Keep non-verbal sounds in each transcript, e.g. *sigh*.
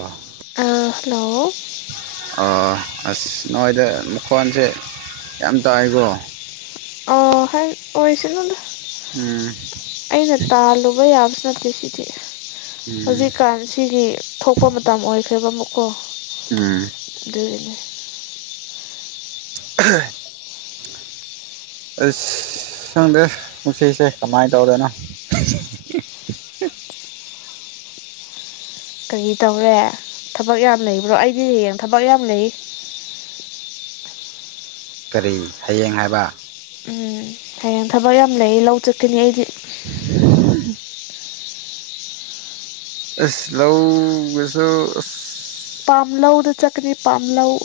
ꯑ ꯑ ꯍꯜꯂꯣ ꯑ ꯑꯁ ꯅꯣꯏꯗ ꯃꯈꯣꯟꯁꯦ ꯌꯥꯝ ꯇꯥꯏꯀꯣ ꯑ ꯑꯣꯏꯁꯅꯣꯗ ꯎꯝ ꯑꯩꯅ ꯇꯥꯜꯂꯨꯕ ꯌꯥꯕ ꯅꯠꯇꯦ ꯁꯤꯗꯤ ꯎꯝ ꯍꯧꯖꯤꯛꯀꯥꯟ ꯁꯤꯒꯤ ꯊꯣꯛꯄ ꯃꯇꯝ ꯑꯣꯏꯈ꯭ꯔꯦꯕ ꯑꯃꯨꯛꯀꯣ ꯑꯝ ꯑꯗꯨꯅꯦ ꯑ ꯁꯪꯗꯦ ꯄꯨꯟꯁꯤꯁꯦ ꯀꯃꯥꯏꯅ ꯇꯧꯗꯣꯏꯅꯣ *unintelligible* ꯀꯔꯤ ꯇꯧꯔꯦ ꯊꯕꯛ ꯌꯥꯝ ꯂꯩꯕ꯭ꯔꯣ ꯑꯩꯗꯤ ꯍꯌꯦꯡ ꯊꯕꯛ ꯌꯥꯝ ꯂꯩ *unintelligible* ꯀꯔꯤ ꯍꯌꯦꯡ ꯍꯥꯏꯕ ꯎꯝ ꯍꯌꯦꯡ ꯊꯕꯛ ꯌꯥꯝ ꯂꯩ ꯂꯧ ꯆꯠꯀꯅꯤ ꯑꯩꯗꯤ ꯑ ꯁꯤꯂꯁꯨ ꯄꯥꯝꯂꯧꯗ ꯆꯠꯀꯅꯤ ꯄꯥꯝ ꯂꯧꯧ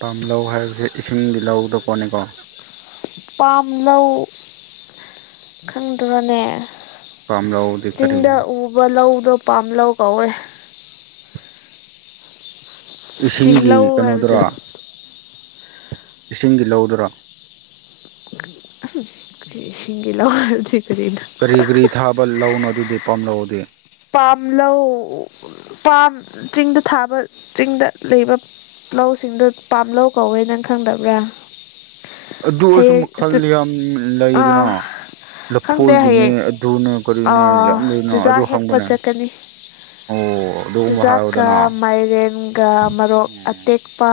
ꯄꯥꯝ ꯂꯧ ꯍꯥꯏꯕꯁꯦ ꯏꯁꯤꯡꯒꯤꯗꯤ ꯂꯧꯗ ꯄꯣꯠꯅꯤꯀꯣ ꯄꯥꯝ ꯂꯧ ꯈꯪꯗ꯭ꯔꯅꯦ ꯄꯥꯝꯂꯧꯗꯤ ꯆꯤꯡꯗ ꯀꯔꯤꯅꯣ ꯎꯕ ꯂꯧꯗꯣ ꯄꯥꯝ ꯂꯧ ꯀꯧꯔꯦ ꯆꯤꯡ ꯏꯁꯤꯡꯒꯤ ꯂꯧ ꯍꯥꯏꯕꯗꯣ ꯀꯩꯅꯣꯗꯨꯔ ꯏꯁꯤꯡꯒꯤ ꯂꯧꯗ꯭ꯔꯥ ꯒ ꯂ ꯀꯔꯤ ꯀꯔꯤ ꯊꯥꯕ ꯂꯧꯅꯣ ꯑꯗꯨꯗꯤ ꯄꯥꯝꯂꯛꯧꯗ ꯄꯥꯝ ꯂꯧ ꯄꯥꯝ ꯆꯤꯡꯗ ꯊꯥꯕ ꯆꯤꯡꯗ ꯂꯩꯕ ꯂꯧ ꯂꯧꯁꯤꯡꯗꯨ ꯄꯥꯝ ꯂꯧꯧ ꯀꯧꯋꯦ ꯅꯪ ꯈꯪꯗꯕ꯭ꯔꯥ ꯑꯗꯨ ꯑꯣꯏꯔꯁꯨ ꯍꯌꯦꯡ ꯃꯈꯜ ꯌꯥꯝ ꯑ ꯂꯩꯗꯅ ꯈꯪꯗꯦ ꯂꯐꯣꯏꯒꯤꯅꯦ ꯍꯌꯦꯡ ꯑꯗꯨꯅꯦ ꯀꯔꯤꯅꯦ ꯌꯥꯝ ꯂꯩꯅ ꯆꯤꯖꯥꯛ ꯑꯗꯨ ꯍꯦꯛꯄ ꯍꯪꯕꯅꯦ ꯆꯠꯀꯅꯤ ꯑꯣ ꯑꯗꯨꯒꯨꯝꯕ ꯆꯨꯖꯥꯛꯀ ꯍꯥꯏꯌꯨꯗꯅ ꯃꯥꯏꯔꯦꯟꯒ ꯃꯔꯣꯛ ꯎꯝ ꯑꯇꯦꯛꯄ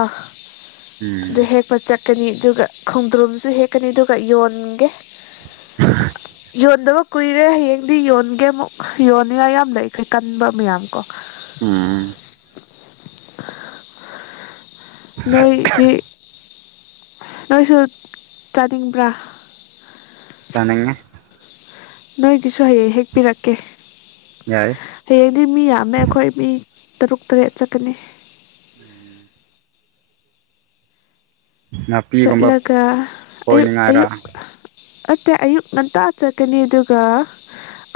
ꯑꯗꯨ ꯎꯝ ꯍꯦꯛꯄ ꯆꯠꯀꯅꯤ ꯑꯗꯨꯒ ꯈꯣꯡꯗ꯭ꯔꯨꯝꯁꯨ ꯍꯦꯛꯀꯅꯤ ꯑꯗꯨꯒ ꯌꯣꯟꯒꯦ ꯌꯣꯟꯗꯕ ꯀꯨꯏꯔꯦ ꯍꯌꯦꯡꯗꯤ ꯌꯣꯟꯒꯦ ꯑꯃꯨꯛ ꯌꯣꯟꯅꯤꯉꯥꯏ ꯌꯥꯝ ꯂꯩꯈ꯭ꯔꯦ ꯀꯟꯕ ꯃꯌꯥꯝ ꯀꯣ ꯎꯝ ꯅꯣꯏꯗꯤ ꯅꯣꯏꯁꯨ ꯆꯥꯅꯤꯡꯕ꯭ꯔꯥ ꯆꯅꯤꯡꯦ ꯅꯣꯏꯒꯤꯁꯨ ꯍꯌꯦꯡ ꯍꯦꯛꯄꯤꯔꯛꯀꯦ ꯌꯥꯏ ꯍꯌꯦꯡꯗꯤ ꯃꯤ ꯌꯥꯝꯃꯦ ꯑꯩꯈꯣꯏ ꯃꯤ ꯇꯔꯨꯛ ꯇꯔꯦꯠ ꯆꯠꯀꯅꯤ ꯎꯝ ꯅꯥꯄꯤꯒꯨꯝꯕ ꯆꯠꯂꯒ ꯑꯌꯨꯛ ꯑꯌꯨꯛ ꯐꯣꯏꯅꯤꯡꯉꯥꯏꯔ ꯑꯠꯇꯦ ꯑꯌꯨꯛ ꯉꯟꯇꯥ ꯆꯠꯀꯅꯤ ꯑꯗꯨꯒ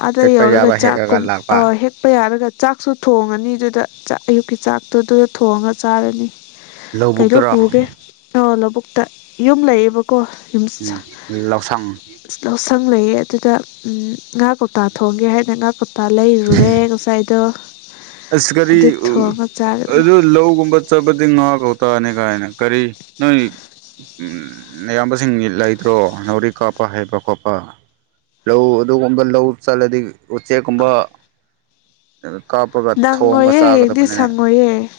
ꯑꯗ ꯍꯦꯛꯄ ꯌꯧꯔꯒ ꯌꯥꯕ ꯍꯦꯛꯑꯒ ꯆꯥꯛꯀꯨꯝ ꯑ ꯂꯥꯛꯄ ꯍꯦꯛꯄ ꯌꯥꯔꯒ ꯆꯥꯛꯁꯨ ꯊꯣꯡꯉꯅꯤ ꯑꯗꯨꯗ ꯆꯥꯛ ꯑꯌꯨꯛꯀꯤ ꯆꯥꯛꯇꯨꯗꯨꯗ ꯊꯣꯡꯉꯒ ꯆꯥꯔꯅꯤ ꯀꯩꯅꯣ ꯂꯧꯕꯨꯛꯇꯔꯣ ꯄꯨꯒꯦ ꯑ ꯂꯧꯕꯨꯛꯇ ꯌꯨꯝ ꯂꯩꯌꯦꯕ ꯀꯣ ꯌꯨꯝ ꯎꯝ ꯂꯧꯁꯪ ꯂꯧꯁꯪ ꯂꯩꯌꯦ ꯑꯗꯨꯗ ꯉꯍꯥꯛ ꯀꯧꯇꯥ ꯊꯣꯡꯒꯦ ꯍꯥꯏꯗꯅ ꯀꯧꯇꯥ ꯂꯩꯔꯨꯔꯦ ꯉꯁꯥꯏꯗꯣ ꯑꯁ ꯀꯔꯤ ꯑꯗꯨ ꯊꯣꯡꯉ ꯆꯥꯒꯅꯤ ꯑꯗꯨ ꯂꯧꯒꯨꯝꯕ ꯆꯕ ꯉꯒꯣꯇꯥ ꯑꯅꯤ ꯀꯅ ꯀꯔꯤ ꯅ ꯑꯌꯥꯝꯕꯁꯤꯡ ꯂꯩꯇ꯭ꯔꯣ ꯅꯥꯎꯔꯤ ꯀꯥꯞꯄ ꯍꯩꯕ ꯈꯣꯠꯄ ꯂꯧ ꯑꯗꯨꯒꯨꯝꯕ ꯂꯧ ꯆꯜꯂꯗꯤ ꯎꯆꯦꯛꯀꯨꯝꯕ ꯀꯥꯞꯄꯒ ꯊꯣꯡꯒ ꯅꯪꯉꯣꯏꯌꯦ ꯍꯌꯦꯡꯗꯤ ꯆꯥꯒꯗꯕꯅꯤꯅꯦ ꯁꯪꯉꯣꯏꯌꯦ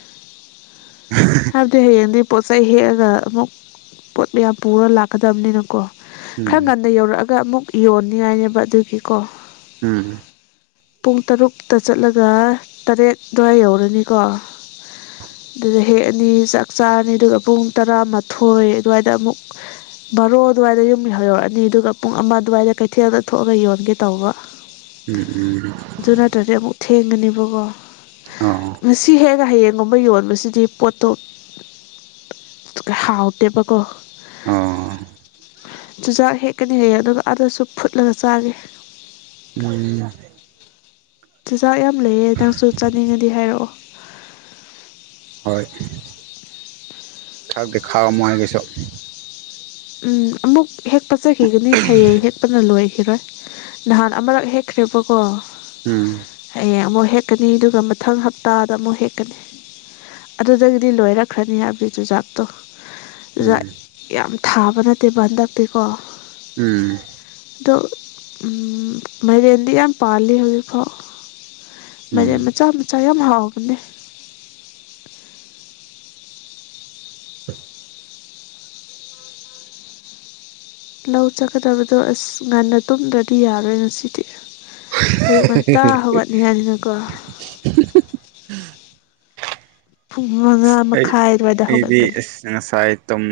ꯍꯥꯏꯕꯗꯤ ꯍꯌꯦꯡꯗꯤ ꯄꯣꯠ ꯆꯩꯩ ꯍꯦꯛꯑꯒ ꯑꯃꯨꯛ ꯄꯣꯠ ꯃꯌꯥꯝ ꯄꯨꯔ ꯂꯥꯛꯀꯗꯕꯅꯤꯅꯀꯣ ꯎꯝ ꯈꯔ ꯉꯟꯅ ꯌꯧꯔꯛꯑꯒ ꯑꯃꯨꯛ ꯌꯣꯟꯅꯤꯡꯉꯥꯏꯅꯦꯕ ꯑꯗꯨꯒꯤꯀꯣ ꯎꯝ ꯄꯨꯡ ꯇꯔꯨꯛꯇ ꯆꯠꯂꯒ ꯇꯔꯦꯠ ꯑꯗꯨꯋꯥꯏ ꯌꯧꯔꯅꯤꯀꯣ ꯑꯗꯨꯗ ꯍꯦꯛꯑꯅꯤ ꯆꯥꯛ ꯆꯥꯔꯅꯤ ꯑꯗꯨꯒ ꯄꯨꯡ ꯇꯔꯥꯃꯥꯊꯣꯏ ꯑꯗꯨꯋꯥꯏꯗ ꯑꯃꯨꯛ ꯕꯥꯔꯣ ꯑꯗꯨꯋꯥꯏꯗ ꯌꯨꯝ ꯌꯔꯛꯑꯅꯤ ꯑꯗꯨꯒ ꯄꯨꯡ ꯑꯃ ꯑꯗꯨꯋꯥꯏꯗ ꯀꯩꯊꯦꯜꯗ ꯊꯣꯛꯑꯒ ꯌꯣꯟꯒꯦ ꯇꯧꯕ ꯎꯝ ꯎꯝ ꯑꯗꯨ ꯅꯠꯇ꯭ꯔꯗꯤ ꯑꯃꯨꯛ ꯊꯦꯡꯒꯅꯦꯕꯀꯣ ꯑꯣ ꯉꯁꯤ ꯍꯦꯛꯒ ꯍꯌꯦꯡꯒꯨꯝꯕ ꯌꯣꯟꯕꯁꯤꯗꯤ ꯄꯣꯠꯇꯣꯛ ꯍꯥꯎꯇ ꯒꯣ ꯑꯣ ꯆꯨꯖꯥꯛ ꯍꯦꯛꯀꯅꯤ ꯍꯦꯛꯌꯦ ꯑꯗꯨꯒ ꯑꯥꯗꯁꯨ ꯐꯨꯠꯂꯒ ꯆꯥꯒꯦ ꯃ *inaudible* ꯆꯨꯖꯥꯛ ꯌꯥꯝ ꯂꯩꯌꯦ ꯅꯪꯁꯨ ꯆꯥꯅꯤꯡꯉꯗꯤ ꯍꯥꯏꯔꯛꯑꯣ ꯍꯣꯏ ꯊꯔꯗ ꯈꯥ ꯑꯃꯥꯏ ꯀꯩꯁ ꯎꯝ ꯑꯃꯨꯛ ꯍꯦꯛ ꯆꯠꯈꯤꯒꯅꯤ ꯍꯌꯦꯡ ꯍꯦꯛꯄꯅ ꯂꯣꯏ ꯏꯔꯣꯏ ꯅꯍꯥꯟ ꯑꯃꯔꯛ ꯍꯦꯛꯈ꯭ꯔꯦꯕꯀꯣ ꯎꯝ ꯍꯌꯦꯡ ꯑꯃꯨꯛ ꯍ ꯍꯦꯛꯀꯅꯤ ꯑꯗꯨꯒ ꯃꯊꯪ ꯍꯞꯇꯥꯗ ꯑꯃꯨꯛ ꯍꯦꯛꯀꯅꯤ ꯑꯗꯨꯗꯒꯤꯗꯤ ꯂꯣꯏꯔꯛꯈ꯭ꯔꯅꯤ ꯍꯥꯏꯕꯗꯤ ꯆꯨꯖꯥꯛꯇꯣ ꯑꯗꯨꯗ ꯎꯝ ꯌꯥꯝ ꯊꯥꯕ ꯅꯠꯇꯦ ꯍꯟꯗꯛꯇꯤꯀꯣ ꯎꯝ ꯑꯗꯣ ꯃꯥꯏꯔꯦꯟꯗꯤ ꯌꯥꯝ ꯄꯥꯜꯂꯤ ꯍꯧꯖꯤꯛꯐꯥꯎ ꯃꯥꯏꯔꯦꯟ ꯎꯝ ꯃꯆꯥ ꯃꯆꯥ ꯌꯥꯝ ꯍꯥꯎꯕꯅꯦ ꯂꯧ ꯆꯠꯀꯗꯕꯗꯣ ꯑꯁ ꯉꯟꯅ ꯇꯨꯝꯗ꯭ꯔꯗꯤ ꯌꯥꯔꯣꯏ ꯉꯁꯤꯗꯤ ꯑꯌꯨꯛ ꯉꯟꯇꯥ ꯍꯧꯒꯠꯅꯤ ꯍꯥꯏꯅꯤꯅꯀꯣ ꯄꯨꯡ ꯃꯉꯥ ꯑꯩ ꯃꯈꯥꯏ ꯑꯗꯨꯋꯥꯏꯗ ꯏꯗꯤ ꯍꯧꯒꯠꯀꯅꯤ ꯉꯁꯥꯏ ꯇꯨꯝ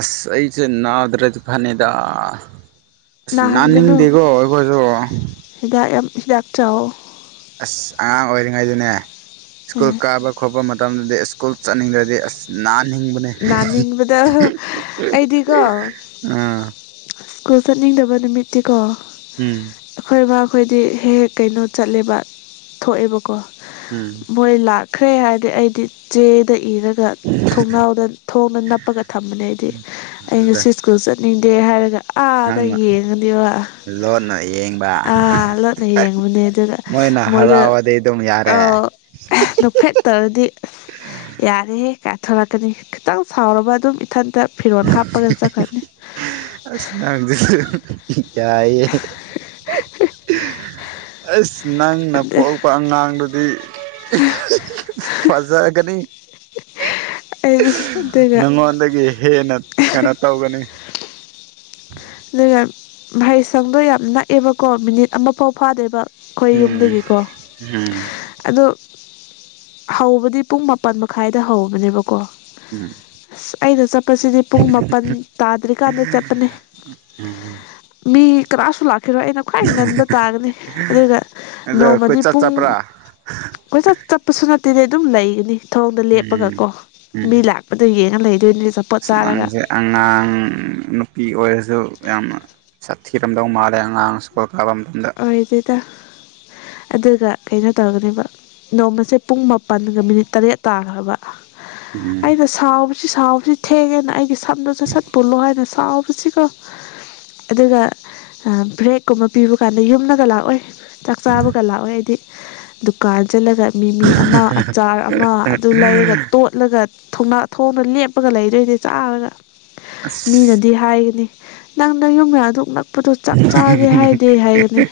ꯑꯁ ꯅꯥꯗ꯭ꯔꯗꯤ ꯐꯅꯤꯗ ꯑꯁ ꯅꯥꯍꯟꯒꯅꯨ ꯅꯥꯅꯤꯡꯗꯦꯀꯣ ꯑꯩꯈꯣꯏꯁꯨ ꯗꯥꯛꯇ ꯆꯥꯎ ꯑꯁ ꯑꯉꯥꯡ ꯑꯣꯏꯔꯤꯉꯩꯗꯅꯦ ꯁ꯭ꯀꯨꯜ ꯎꯝ ꯀꯥꯕ ꯈꯣꯠꯄ ꯃꯇꯝꯗꯗꯤ ꯑ ꯁ꯭ꯀꯨꯜ ꯆꯠꯅꯤꯡꯗ꯭ꯔꯗꯤ ꯑꯁꯅꯥ ꯅꯥꯅꯤꯡꯕꯗ ꯑꯩꯗꯤꯀꯣ ꯑꯥ ꯁ꯭ꯀꯨꯜ ꯆꯠꯅꯤꯡꯗꯕ ꯅꯨꯃꯤꯠꯇꯤꯀꯣ ꯎꯝ ꯑꯩꯈꯣꯏꯕ ꯈꯣꯏꯗꯤ ꯍꯦꯛ ꯍꯦꯛ ꯀꯩꯅꯣ ꯆꯠꯂꯦꯕ ꯊꯣꯛꯑꯦꯕꯀꯣ ꯎꯝ ꯃꯣꯏ ꯂꯥꯛ ꯈ꯭ꯔꯦ ꯍꯥꯏꯔꯗꯤ ꯑꯩꯗꯤ ꯆꯦꯗ ꯏꯔꯒ ꯊꯣꯡꯅꯥꯎ ꯊꯣꯡꯅ ꯅꯞꯄꯒ ꯊꯝꯕꯅꯦ ꯑꯩꯗꯤ ꯎꯝ ꯑꯩ ꯑꯗꯨꯗ ꯉꯁꯤ ꯁ꯭ꯀꯨꯜ ꯆꯠꯅꯤꯡꯗꯦ ꯍꯥꯏꯔꯒ ꯑꯥꯗ ꯅꯪꯅ ꯌꯦꯡꯉꯅꯦꯕ ꯂꯣꯟꯅ ꯌꯦꯡꯕ ꯑꯥ ꯂꯣꯠꯅ ꯌꯦꯡꯉꯨꯕꯅꯦ ꯑꯗꯨꯒ ꯃꯣꯏꯅ ꯃꯣꯏꯗ ꯍꯔꯥꯎꯔꯗꯤ ꯑꯗꯨꯝ ꯑ ꯌꯥꯔꯦ ꯅꯣꯛꯐꯦ ꯇꯔꯗꯤ ꯌꯥꯔꯍꯦ ꯀꯥꯏꯊꯔꯛꯀꯅꯤ ꯈꯤꯇꯪ ꯁꯥꯎꯔꯕ ꯑꯗꯨꯝ ꯏꯊꯟꯇ ꯐꯤꯔꯣꯜ ꯍꯥꯞꯄꯒ ꯆꯠꯈꯅꯤ ꯑꯁ ꯅ *inaudible* ꯌꯥꯏꯌꯦ ꯑꯁ ꯅꯪꯅ ꯄꯣꯛꯄ ꯑꯉꯥꯡꯗꯨꯗꯤ ꯐꯖꯥꯒꯅꯤ ꯑꯩꯗꯤ ꯑꯗꯨꯒ ꯅꯪꯉꯣꯟꯗꯒꯤ ꯍꯦꯟꯅ ꯀꯩꯅꯣ ꯇꯧꯒꯅꯤ ꯑꯗꯨꯒ ꯃꯍꯩꯁꯪꯗꯣ ꯌꯥꯝ ꯅꯛꯑꯦꯕꯀꯣ ꯃꯤꯅꯤꯠ ꯑꯃꯐꯥꯎ ꯐꯥꯗꯦꯕ ꯈꯣꯏ ꯎꯝ ꯌꯨꯝꯗꯒꯤꯀꯣ ꯎꯝ ꯑꯗꯣ ꯍꯧꯕꯗꯤ ꯄꯨꯡ ꯃꯥꯄꯜ ꯃꯈꯥꯏꯗ ꯍꯧꯕꯅꯦꯕꯀꯣ ꯎꯝ ꯑꯁ ꯑꯩꯅ ꯆꯠꯄꯁꯤꯗꯤ ꯄꯨꯡ ꯃꯥꯄꯜ ꯇꯥꯗ꯭ꯔꯤꯀꯥꯟꯗ ꯆꯠꯄꯅꯦ ꯎꯝ ꯃꯤ ꯀꯅꯁꯨ ꯂꯥꯛ ꯈꯔꯣ ꯑꯩꯅ ꯈ꯭ꯋꯥꯏ ꯉꯟꯕ ꯇꯥꯒꯅꯤ ꯑꯗꯨꯒ ꯑꯗꯣ ꯅꯣꯡꯃꯗꯤ ꯀꯣꯏꯆꯠ ꯄꯨꯡ ꯆꯠꯄ꯭ꯔꯥ ꯀꯣꯏ ꯆꯠ ꯆꯠꯄꯁꯨꯅ ꯗꯤ ꯑꯗꯨꯝ ꯂꯩꯒꯅꯤ ꯊꯔꯣꯡꯗ ꯎꯝ ꯂꯦꯞꯄꯒꯀꯣ ꯎꯝ ꯃꯤ ꯂꯥꯛꯄꯗ ꯌꯦꯡꯉ ꯂꯩ ꯅꯪꯁꯦ ꯑꯉꯥꯡ ꯅꯨꯄꯤ ꯑꯣꯏꯔꯁꯨ ꯌꯥꯝꯅ ꯆꯠꯊꯤꯔꯝꯗꯧ ꯃꯥꯜꯂꯦ ꯑꯉꯥꯡ ꯁ꯭ꯀꯣꯜ ꯑꯣꯏꯗꯤꯗ ꯑꯗꯨꯒ ꯀꯩꯅꯣ ꯇꯧꯔꯒꯅꯦꯕ ꯅꯣꯡꯃꯁꯦ ꯄꯨꯡ ꯃꯥꯄꯟꯒ ꯃꯤꯅꯤꯠ ꯇꯔꯦꯠ ꯇꯥꯈ꯭ꯔꯕ ꯎꯝ ꯑꯩꯅ ꯁꯥꯎꯕꯁꯤ ꯁꯥꯎꯕꯁꯤ ꯊꯦꯡꯉꯦꯅ ꯑꯩꯒꯤ ꯁꯝꯗꯨꯣ ꯆꯠ ꯁꯠ ꯄꯨꯜꯂꯣ ꯍꯥꯏꯅ ꯁꯥꯎꯕꯁꯤꯀꯣ ꯑꯗꯨꯒ ꯕ꯭ꯔꯦꯛꯀꯨꯝꯕ ꯄꯤꯕ ꯀꯥꯟꯗ ꯌꯨꯝꯅꯒ ꯂꯥꯛꯑꯣꯏ ꯆꯥꯛ ꯆꯥꯕꯒ ꯂꯥꯛꯑꯣꯏ ꯑꯩꯗꯤ ꯗꯨꯀꯥꯟ ꯆꯠꯂꯒ ꯃꯤꯃꯤ ꯑꯃ ꯑꯆꯥꯔ ꯑꯃ ꯑꯗꯨ ꯂꯩꯔꯒ ꯇꯣꯠꯂꯒ ꯊꯅꯥ ꯊꯣꯡꯅ ꯂꯦꯞꯄꯒ ꯂꯩꯔꯦꯅꯦ ꯆꯥꯔꯒ ꯑꯁ ꯃꯤꯅꯗꯤ ꯍꯥꯏꯌꯦꯅꯦ ꯅꯪꯅ ꯌꯨꯝ ꯃꯌꯥꯗꯨ ꯅꯛꯄꯗꯣ ꯆꯥꯛ ꯆꯥꯒꯦ ꯍꯥꯏꯗꯦ ꯍꯥꯏꯌꯦꯅꯦ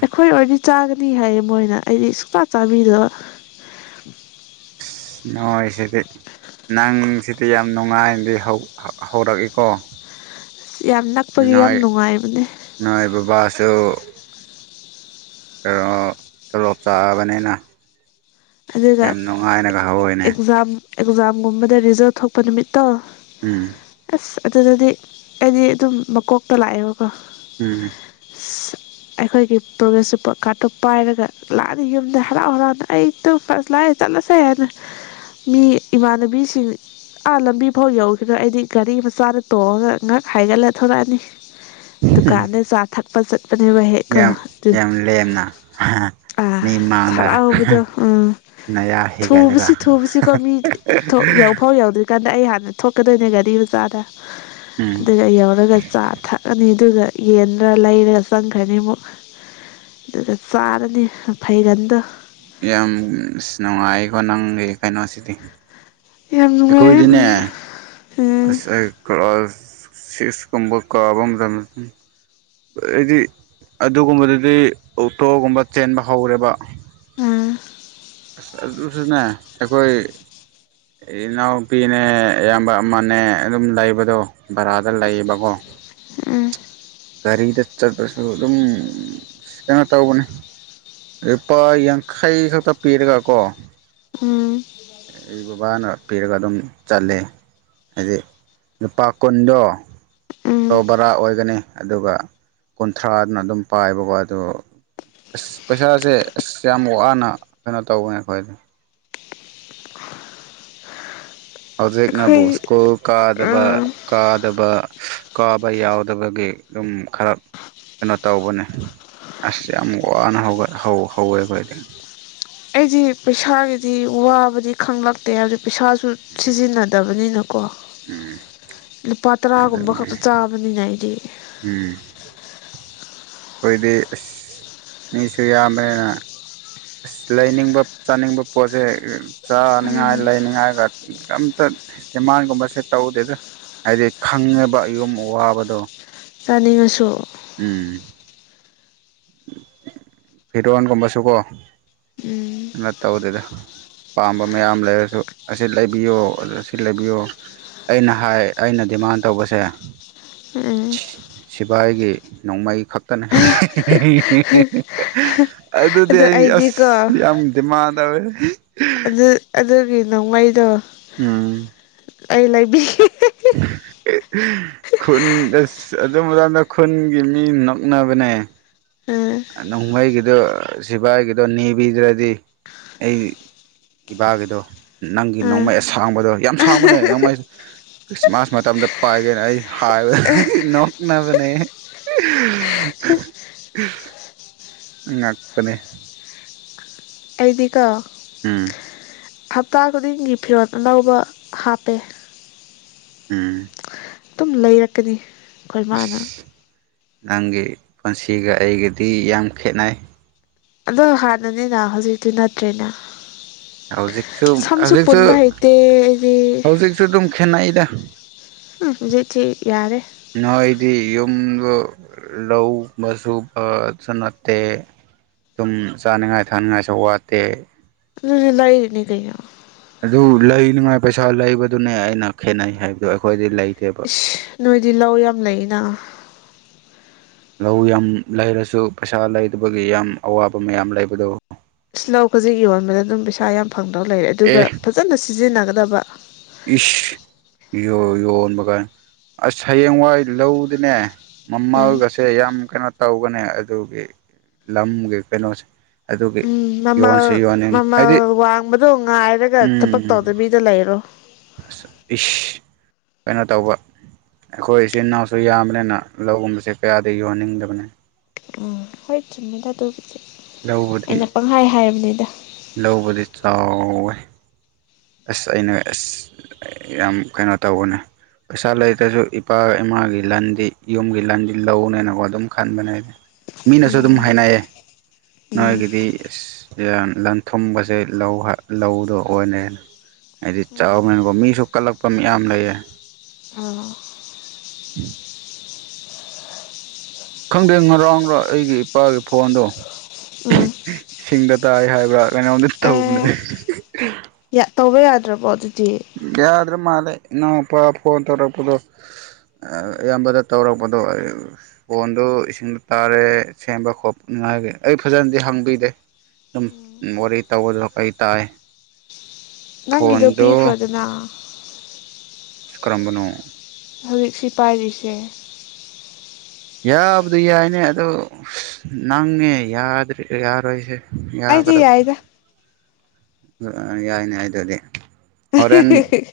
ꯑꯩꯈꯣꯏ ꯑꯣꯏꯔꯗꯤ ꯆꯥꯒꯅꯤ ꯍꯥꯏꯌꯦ ꯃꯣꯏꯅ ꯑꯩꯗꯤ ꯁꯨꯛꯆꯥ ꯆꯥꯕꯤꯗꯕ *unintelligible* ꯅꯪꯁꯤꯗꯤ ꯌꯥꯝ ꯅꯨꯡꯉꯥꯏꯅꯗꯤ ꯍꯧ ꯍꯧ ꯍꯧꯔꯛꯏꯀꯣ ꯌꯥꯝ ꯅꯛꯄꯒꯤ ꯌꯥꯝ ꯅꯣꯏ ꯅꯨꯡꯉꯥꯏꯕꯅꯦ ꯅꯣꯏ ꯕꯕꯥꯁꯨ ꯀꯩꯑꯣ ꯇꯂꯣꯞ ꯆꯥꯕꯅꯤꯅ ꯑꯗꯨꯒ ꯌꯥꯝ ꯅꯨꯡꯉꯥꯏꯅꯒ ꯍꯧꯏꯅꯦ ꯑꯦꯛꯖꯥꯝ ꯑꯦꯛꯖꯥꯝꯒꯨꯝꯕꯗ ꯔꯤꯖꯜ ꯊꯣꯛꯄ ꯅꯨꯃꯤꯠꯇꯣ ꯎꯝ ꯑꯁ ꯑꯗꯨꯗꯗꯤ ꯑꯩꯗꯤ ꯑꯗꯨꯝ ꯃꯀꯣꯛꯇ ꯂꯥꯛꯑꯦꯕꯀꯣ ꯎꯝ ꯑꯁ ꯑꯩꯈꯣꯏꯒꯤ ꯄ꯭ꯔꯣꯒ꯭ꯔꯦꯁ ꯔꯤꯄꯣꯔꯠ ꯀꯥꯔꯠꯇꯣ ꯄꯥꯏꯔꯒ ꯂꯥꯛꯑꯅꯤ ꯌꯨꯝꯗ ꯍꯔꯥꯎ ꯍꯔꯥꯎꯅ ꯑꯩ ꯇꯨ ꯕꯁ ꯂꯥꯛꯑꯦ ꯆꯠꯂꯁꯦ ꯑꯗꯨ ꯃꯤ ꯏꯃꯥꯟꯅꯕꯤꯁꯤꯡ ꯑꯥ ꯂꯝꯕꯤ ꯐꯥꯎ ꯌꯧꯈꯤꯔꯣꯏ ꯑꯩꯗꯤ ꯒꯥꯔꯤ ꯃꯆꯥꯗ ꯇꯣꯡꯉꯥꯒ ꯉꯛ ꯍꯥꯏꯒꯠꯂ ꯊꯧꯔꯛꯑꯅꯤ ꯗꯨꯀꯥꯟꯗ ꯆꯥ ꯊꯛꯄ ꯆꯠ ꯑꯗꯨ ꯋꯥꯍꯦꯛꯀꯣ ꯌꯥꯝ ꯑꯗꯨ ꯌꯥꯝ ꯂꯦꯝꯅ ꯑꯥ ꯃꯤ ꯃꯥꯡꯗ ꯍꯔꯥꯎꯕꯗꯣ ꯎꯝ ꯅꯌꯥ ꯍꯦꯒꯠꯂꯒ ꯊꯨꯕꯁꯤ ꯊꯨꯕꯁꯤꯀꯣ ꯃꯤ ꯌꯥꯎꯐꯥꯎ ꯌꯥꯎꯗ꯭ꯔꯤ ꯀꯥꯟ ꯑꯗꯥ ꯑꯩ ꯍꯥꯟꯅ ꯊꯣꯛꯀꯗꯣꯏꯅꯦ ꯒꯥꯔꯤ ꯃꯆꯥꯗ ꯎꯝ ꯑꯗꯨꯒ ꯌꯧꯔꯒ ꯆꯥ ꯊꯛꯑꯅꯤ ꯑꯗꯨꯒ ꯌꯦꯟꯔ ꯂꯩꯔꯒ ꯆꯪꯈ꯭ꯔꯅꯤ ꯑꯃꯨꯛ ꯑꯗꯨꯗ ꯆꯥꯔꯅꯤ ꯃꯐꯩꯒꯟꯗꯣ ꯌꯥꯝ ꯏꯁ ꯅꯨꯡꯉꯥꯏꯀꯣ ꯅꯪꯒꯤ ꯀꯩꯅꯣꯁꯤꯗꯤ ꯌꯥꯝ ꯅꯨꯡꯉꯥꯏ ꯑꯩꯈꯣꯏꯗꯤꯅꯦ ꯎꯝ ꯑꯁ ꯑ *unintelligible* ꯁꯤꯁ ꯀꯨꯝꯕ ꯀꯥꯕꯝ ꯔ *unintelligible* ꯑꯩꯗꯤ ꯑꯗꯨꯒꯨꯝꯕꯗꯗꯤ ꯑꯣꯇꯣꯒꯨꯝꯕ ꯆꯦꯟꯕ ꯍꯧꯔꯦꯕ ꯑꯝ ꯑꯁ ꯑꯗꯨꯁꯨꯅꯦ ꯑꯩꯈꯣꯏ ꯏꯅꯥꯎꯄꯤꯅꯦ ꯏꯌꯥꯝꯕ ꯑꯃꯅꯦ ꯑꯗꯨꯝ ꯂꯩꯕꯗꯣ ꯚꯔꯥꯗ ꯂꯩꯌꯦꯕꯀꯣ ꯎꯝ ꯒꯥꯔꯤꯗ ꯆꯠꯄꯁꯨ ꯑꯗꯨꯝ ꯀꯩꯅꯣ ꯇꯧꯕꯅꯦ ꯂꯨꯄꯥ ꯌꯥꯡꯈꯩ ꯈꯛꯇ ꯄꯤꯔꯒ ꯀꯣ ꯎꯝ ꯑꯩ ꯕꯕꯥꯅ ꯄꯤꯔꯒ ꯑꯗꯨꯝ ꯆꯠꯂꯦ ꯍꯥꯏꯗꯤ ꯂꯨꯄꯥ ꯀꯨꯟꯗꯣ ꯎꯝ ꯑꯣꯇꯣ ꯕꯔꯥ ꯑꯣꯏꯒꯅꯤ ꯑꯗꯨꯒ ꯀꯨꯟꯊ꯭ꯔꯥꯗꯨꯅ ꯑꯗꯨꯝ ꯄꯥꯏꯕꯀꯣ ꯑꯗꯨ ꯑꯁ ꯄꯩꯁꯥꯁꯦ ꯑꯁ ꯌꯥꯝ ꯋꯥꯅ ꯀꯩꯅꯣ ꯇꯧꯕꯅꯦ ꯑꯩꯈꯣꯏꯗꯤ ꯍꯧꯖꯤꯛꯅꯕꯨ ꯑꯩꯈꯣꯏ ꯁ꯭ꯀꯨꯜ ꯀꯥ ꯗꯕ ꯑꯥ ꯀꯥꯗꯕ ꯀꯥꯕ ꯌꯥꯎꯗꯕꯒꯤ ꯑꯗꯨꯝ ꯈꯔ ꯀꯩꯅꯣ ꯇꯧꯕꯅꯦ ꯑꯁ ꯌꯥꯝ ꯋꯥꯅ ꯍꯧꯒꯠ ꯍꯧ ꯍꯧꯋꯦ ꯑꯩꯈꯣꯏꯗꯤ ꯑꯩꯗꯤ ꯄꯩꯁꯥꯒꯤꯗꯤ ꯋꯥꯕꯗꯤ ꯈꯪꯂꯛꯇꯦ ꯍꯥꯏꯕꯗꯤ ꯄꯩꯁꯥꯁꯨ ꯁꯤꯖꯤꯟꯅꯗꯕꯅꯤꯅ ꯑꯝꯝ ꯂꯨꯄꯥ ꯇꯔꯥꯒꯨꯝꯕ ꯈꯛꯇ ꯆꯥꯕꯅꯤꯅ ꯑꯩꯗꯤ ꯎꯝ ꯑꯩꯈꯣꯏꯗꯤ ꯑꯁ ꯃꯤꯁꯨ ꯌꯥꯝꯃꯦ ꯑꯁ ꯂꯩꯅꯤꯡꯕ ꯆꯥꯅꯤꯡꯕ ꯄꯣꯠꯁꯦ ꯆꯥꯅꯤꯡꯉꯥꯏ ꯎꯝ ꯂꯩꯅꯤꯡꯉꯥꯏꯒ ꯑꯝꯇ ꯗꯤꯃꯥꯟꯒꯨꯝꯕꯁꯦ ꯇꯧꯗꯦꯗ ꯍꯥꯏꯗꯤ ꯈꯪꯉꯦꯕ ꯌꯨꯝ ꯑꯋꯥꯕꯗꯣ ꯆꯥꯅꯤꯡꯉꯁꯨ ꯎꯝ ꯐꯤꯗꯣꯟꯒꯨꯝꯕꯥꯁꯨꯀꯣ ꯎꯝ ꯑꯃꯠꯇ ꯎꯗꯦꯗ ꯄꯥꯝꯕ ꯃꯌꯥꯝ ꯂꯩꯔꯁꯨ ꯑꯁꯤ ꯂꯩꯕꯤꯌꯣ ꯑꯗꯨ ꯑꯁꯤ ꯂꯩꯕꯤꯌꯣ ꯑꯩꯅ ꯍꯥꯏ ꯑꯩꯅ ꯗꯤꯃꯥꯟ ꯇꯧꯕꯁꯦ ꯎꯝ ꯁꯤꯐꯥꯏꯒꯤ ꯅꯣꯡꯃꯩ ꯈꯛꯇꯅꯦ ꯑꯗꯨꯗꯤ ꯑꯗꯣ ꯑꯩ ꯑꯁ ꯑꯩꯗꯤꯀꯣ ꯌꯥꯝ ꯗꯤꯃꯥꯟ ꯇꯧꯋꯦ ꯑꯗꯨ ꯑꯗꯨꯒꯤ ꯅꯣꯡꯃꯩꯗꯣ ꯎꯝ ꯑꯩ ꯂꯩꯕꯤ *unintelligible* ꯈꯨꯟ ꯑꯁ ꯑꯗꯨ ꯃꯇꯝꯗ ꯈꯨꯟꯒꯤ ꯃꯤ ꯅꯛꯅꯕꯅꯦ ꯎꯝ ꯅꯣꯡꯃꯩꯒꯤꯗꯣ ꯁꯤꯕꯥꯏꯒꯤꯗꯣ ꯅꯤꯕꯤꯗ꯭ꯔꯗꯤ ꯑꯩ ꯏꯄꯥꯒꯤꯗꯣ ꯅꯪꯒꯤ ꯎꯝ ꯅꯣꯡꯃꯩ ꯑꯁꯥꯡꯕꯗꯣ ꯌꯥꯝ ꯁꯥꯡꯕꯅꯦ ꯅꯣꯡꯃꯩ ꯈ꯭ꯔꯤꯁꯃꯥꯁ ꯃꯇꯝꯗ ꯄꯥꯏꯒꯦꯅ ꯑꯩ ꯍꯥꯏꯕ ꯅꯣꯛꯅꯕꯅꯦ *unintelligible* ꯉꯛꯄꯅꯦ ꯑꯩꯗꯤꯀꯣ ꯎꯝ ꯍꯞꯇꯥ ꯈꯨꯗꯤꯡꯒꯤ ꯐꯤꯔꯣꯜ ꯑꯅꯧꯕ ꯍꯥꯞꯄꯦ ꯎꯝ ꯑꯗꯨꯝ ꯂꯩꯔꯛꯀꯅꯤ ꯑꯩꯈꯣꯏ ꯃꯥꯅ ꯑꯁ ꯅꯪꯒꯤ ꯄꯨꯟꯁꯤꯒ ꯑꯩꯒꯗꯤ ꯌꯥꯝ ꯈꯦꯠꯅꯩ ꯑꯗꯣ ꯍꯥꯟꯅꯅꯤꯅ ꯍꯧꯖꯤꯛꯇꯤ ꯅꯠꯇ꯭ꯔꯦꯅ ꯍꯧꯖꯤꯛꯁꯨ ꯁꯝꯁꯨ ꯍꯧꯖꯤꯛꯁꯨ ꯄꯨꯟꯕ ꯍꯩꯇꯦ ꯑꯩꯗꯤ ꯍꯧꯖꯤꯛꯁꯨ ꯑꯗꯨꯝ ꯈꯦꯅꯥꯏꯗ ꯎꯝ ꯍꯧꯖꯤꯛꯁꯤ ꯌꯥꯔꯦ ꯅꯣꯏꯗꯤ ꯂꯧ ꯃꯁꯨꯕ ꯁꯅꯥꯇꯦ ꯑꯗꯨꯝ ꯆꯥꯅꯉꯥꯏ ꯊꯛꯅꯤꯡꯉꯥꯏꯁꯨ ꯋꯥꯠꯇꯦ ꯑꯗꯨꯖꯨ ꯂꯥꯏꯔꯤꯅꯤ ꯀꯩꯅꫭ ꯑꯗꯨ ꯂꯩꯅꯤꯉꯥꯏ ꯄꯩꯁꯥ ꯂꯩꯕꯗꯨꯅꯦ ꯑꯩꯅ ꯈꯦꯠꯅꯩ ꯍꯥꯏꯕꯗꯣ ꯑꯩꯈꯣꯏꯗꯤ ꯂꯩꯇꯦꯕ ꯏꯁ ꯅꯣꯏꯗꯤ ꯂꯧ ꯌꯥꯝ ꯂꯩꯅ ꯂꯧ ꯌꯥꯝ ꯂꯩꯔꯁꯨ ꯄꯩꯁꯥ ꯂꯩꯗꯕꯒꯤ ꯌꯥꯝ ꯑꯋꯥꯕ ꯃꯌꯥꯝ ꯂꯩꯕꯗꫭ ꯏꯁ ꯂꯧ ꯈꯖꯤꯛ ꯌꯣꯟꯕꯗ ꯑꯗꯨꯝ ꯄꯩꯁꯥ ꯌꯥꯝ ꯐꯪꯗꯕ ꯂꯩꯔꯦ ꯑꯗꯨꯒ ꯑꯦ ꯐꯖꯅ ꯁꯤꯖꯤꯟꯅꯒꯗꯕ ꯏꯁ ꯌꯣ ꯌꯣꯟꯕ ꯀꯥꯏꯅ ꯑꯁ ꯍꯌꯦꯡꯋꯥꯏ ꯂꯧꯗꯤꯅꯦ ꯃꯃꯥꯜ ꯎꯝ ꯒꯁꯦ ꯌꯥꯝ ꯀꯅ ꯇꯧꯒꯅꯦ ꯑꯗꯨꯒꯤ ꯂꯝꯒꯤ ꯀꯩꯅꯣꯁꯦ ꯑꯗꯨꯒꯤ ꯎꯝ ꯃꯃꯜ ꯌꯣꯟꯁꯨ ꯌꯣꯟꯅꯤꯡ ꯃꯃꯜ ꯍꯥꯏꯗꯤ ꯋꯥꯡꯕꯗꯣ ꯉꯥꯏꯔꯒ ꯊꯕꯛ ꯎꯝ ꯇꯧꯗꯕꯤꯗ ꯂꯩꯔꯣ ꯑꯁ ꯏꯁ ꯀꯩꯅꯣ ꯇꯧꯕ ꯑꯩꯈꯣꯏ ꯏꯆꯤꯟ ꯏꯅꯥꯎꯁꯨ ꯌꯥꯝꯕꯅꯤꯅ ꯂꯧꯒꯨꯝꯕꯁꯦ ꯀꯌꯥꯗꯤ ꯌꫭꯟꯅꯤꯡꯗꯕꯅꯤ ꯎꯝ ꯍꯣꯏ ꯆꯨꯝꯃꯦꯗ ꯑꯗꯨꯕꯨꯗꯤ ꯑꯩꯅ ꯄꯪꯍꯥꯏ ꯍꯥꯏꯕꯅꯤꯗ ꯂꯧꯕꯨꯗꯤ ꯆꯥꯎꯋꯦ ꯑꯁ ꯑꯩꯅ ꯑꯁ ꯌꯥꯝ ꯀꯩꯅꯣ ꯇꯧꯕꯅꯦ ꯄꯩꯁꯥ ꯂꯩꯇ꯭ꯔꯁꯨ ꯏꯄꯥ ꯏꯃꯥꯒꯤ ꯂꯟꯗꯤ ꯌꯨꯝꯒꯤ ꯂꯟꯗꯤ ꯂꯧꯅꯦꯅꯀꯣ ꯑꯗꯨꯝ ꯈꯟꯕꯅꯦꯗꯤ ꯑꯩꯗꯤ ꯃꯤꯅꯁꯨ ꯑꯗꯨꯝ ꯎꯝ ꯍꯥꯏꯅꯥꯌꯦ ꯎꯝ ꯅꯣꯏꯒꯤꯗꯤ ꯑꯁ ꯂꯟꯊꯨꯝꯕꯁꯦ ꯂꯧ ꯂꯧꯗꯣ ꯑꯣꯏꯅꯦ ꯑꯩꯗꯤ ꯆꯞ ꯃꯥꯅꯩꯀꫭ ꯃꯤꯁꯨ ꯀꯂꯛꯄ ꯃꯌꯥꯝ ꯂꯩꯑꯦ ꯑꯥ *unintelligible* ꯈꯪꯗꯦ ꯉꯔꯥꯡꯔ ꯑꯩꯒꯤ ꯏꯄꯥꯒꯤ ꯐꯣꯟꯗꯣ ꯎꯝ ꯏꯁꯤꯡꯗ ꯇꯥꯏ ꯍꯥꯏꯕ꯭ꯔ ꯀꯩꯅꯣꯝꯗꯤ ꯇꯧꯕꯅꯦ ꯌ ꯇꯧꯕ ꯌꯥꯗ꯭ꯔꯕꯣ ꯑꯗꯨꯗꯤ ꯌꯥꯗ꯭ꯔ ꯃꯥꯂꯦ ꯏꯅꯥꯎꯄꯥ ꯐꯣꯟ ꯇꯧꯔꯛꯄꯗꯣ ꯑꯌꯥꯝꯕꯗ ꯇꯧꯔꯛꯄꯗꯣ ꯐꫭꯟꯗꫭ ꯏꯁꯤꯡꯗ ꯇꯥꯔꯦ ꯁꯦꯝꯕ ꯈꯣꯠꯄꯥꯏ ꯃꯥꯒꯤ ꯑꯩ ꯐꯖꯅꯗꯤ ꯍꯪꯕꯤꯗꯦ ꯑꯗꯨꯝ ꯋꯥꯔꯤ ꯇꯧꯕꯗ ꯀꯩ ꯇꯥꯏ ꯅꯪꯒꯤꯗꯣ ꯐꯣꯟꯗꯣ ꯄꯤꯈ꯭ꯔꯣꯗꯅ ꯑꯁ ꯀꯔꯝꯕꯅꯣ ꯍꯧꯖꯤꯛ ꯁꯤꯄꯥꯏꯔꯤꯁꯦ ꯌꯥꯕꯨꯗꯤ ꯌꯥꯏꯅꯦ ꯑꯗꯣ ꯑꯁ ꯅꯪꯅꯦ ꯌꯥꯗ ꯌꯥꯔꯣꯏꯁꯦ ꯑꯩꯗꯤ ꯌꯥꯏꯗ ꯌꯥꯏꯅꯦ‌ ꯑꯗꯨꯗꯤ ꯍꯣꯔꯦꯟ *unintelligible*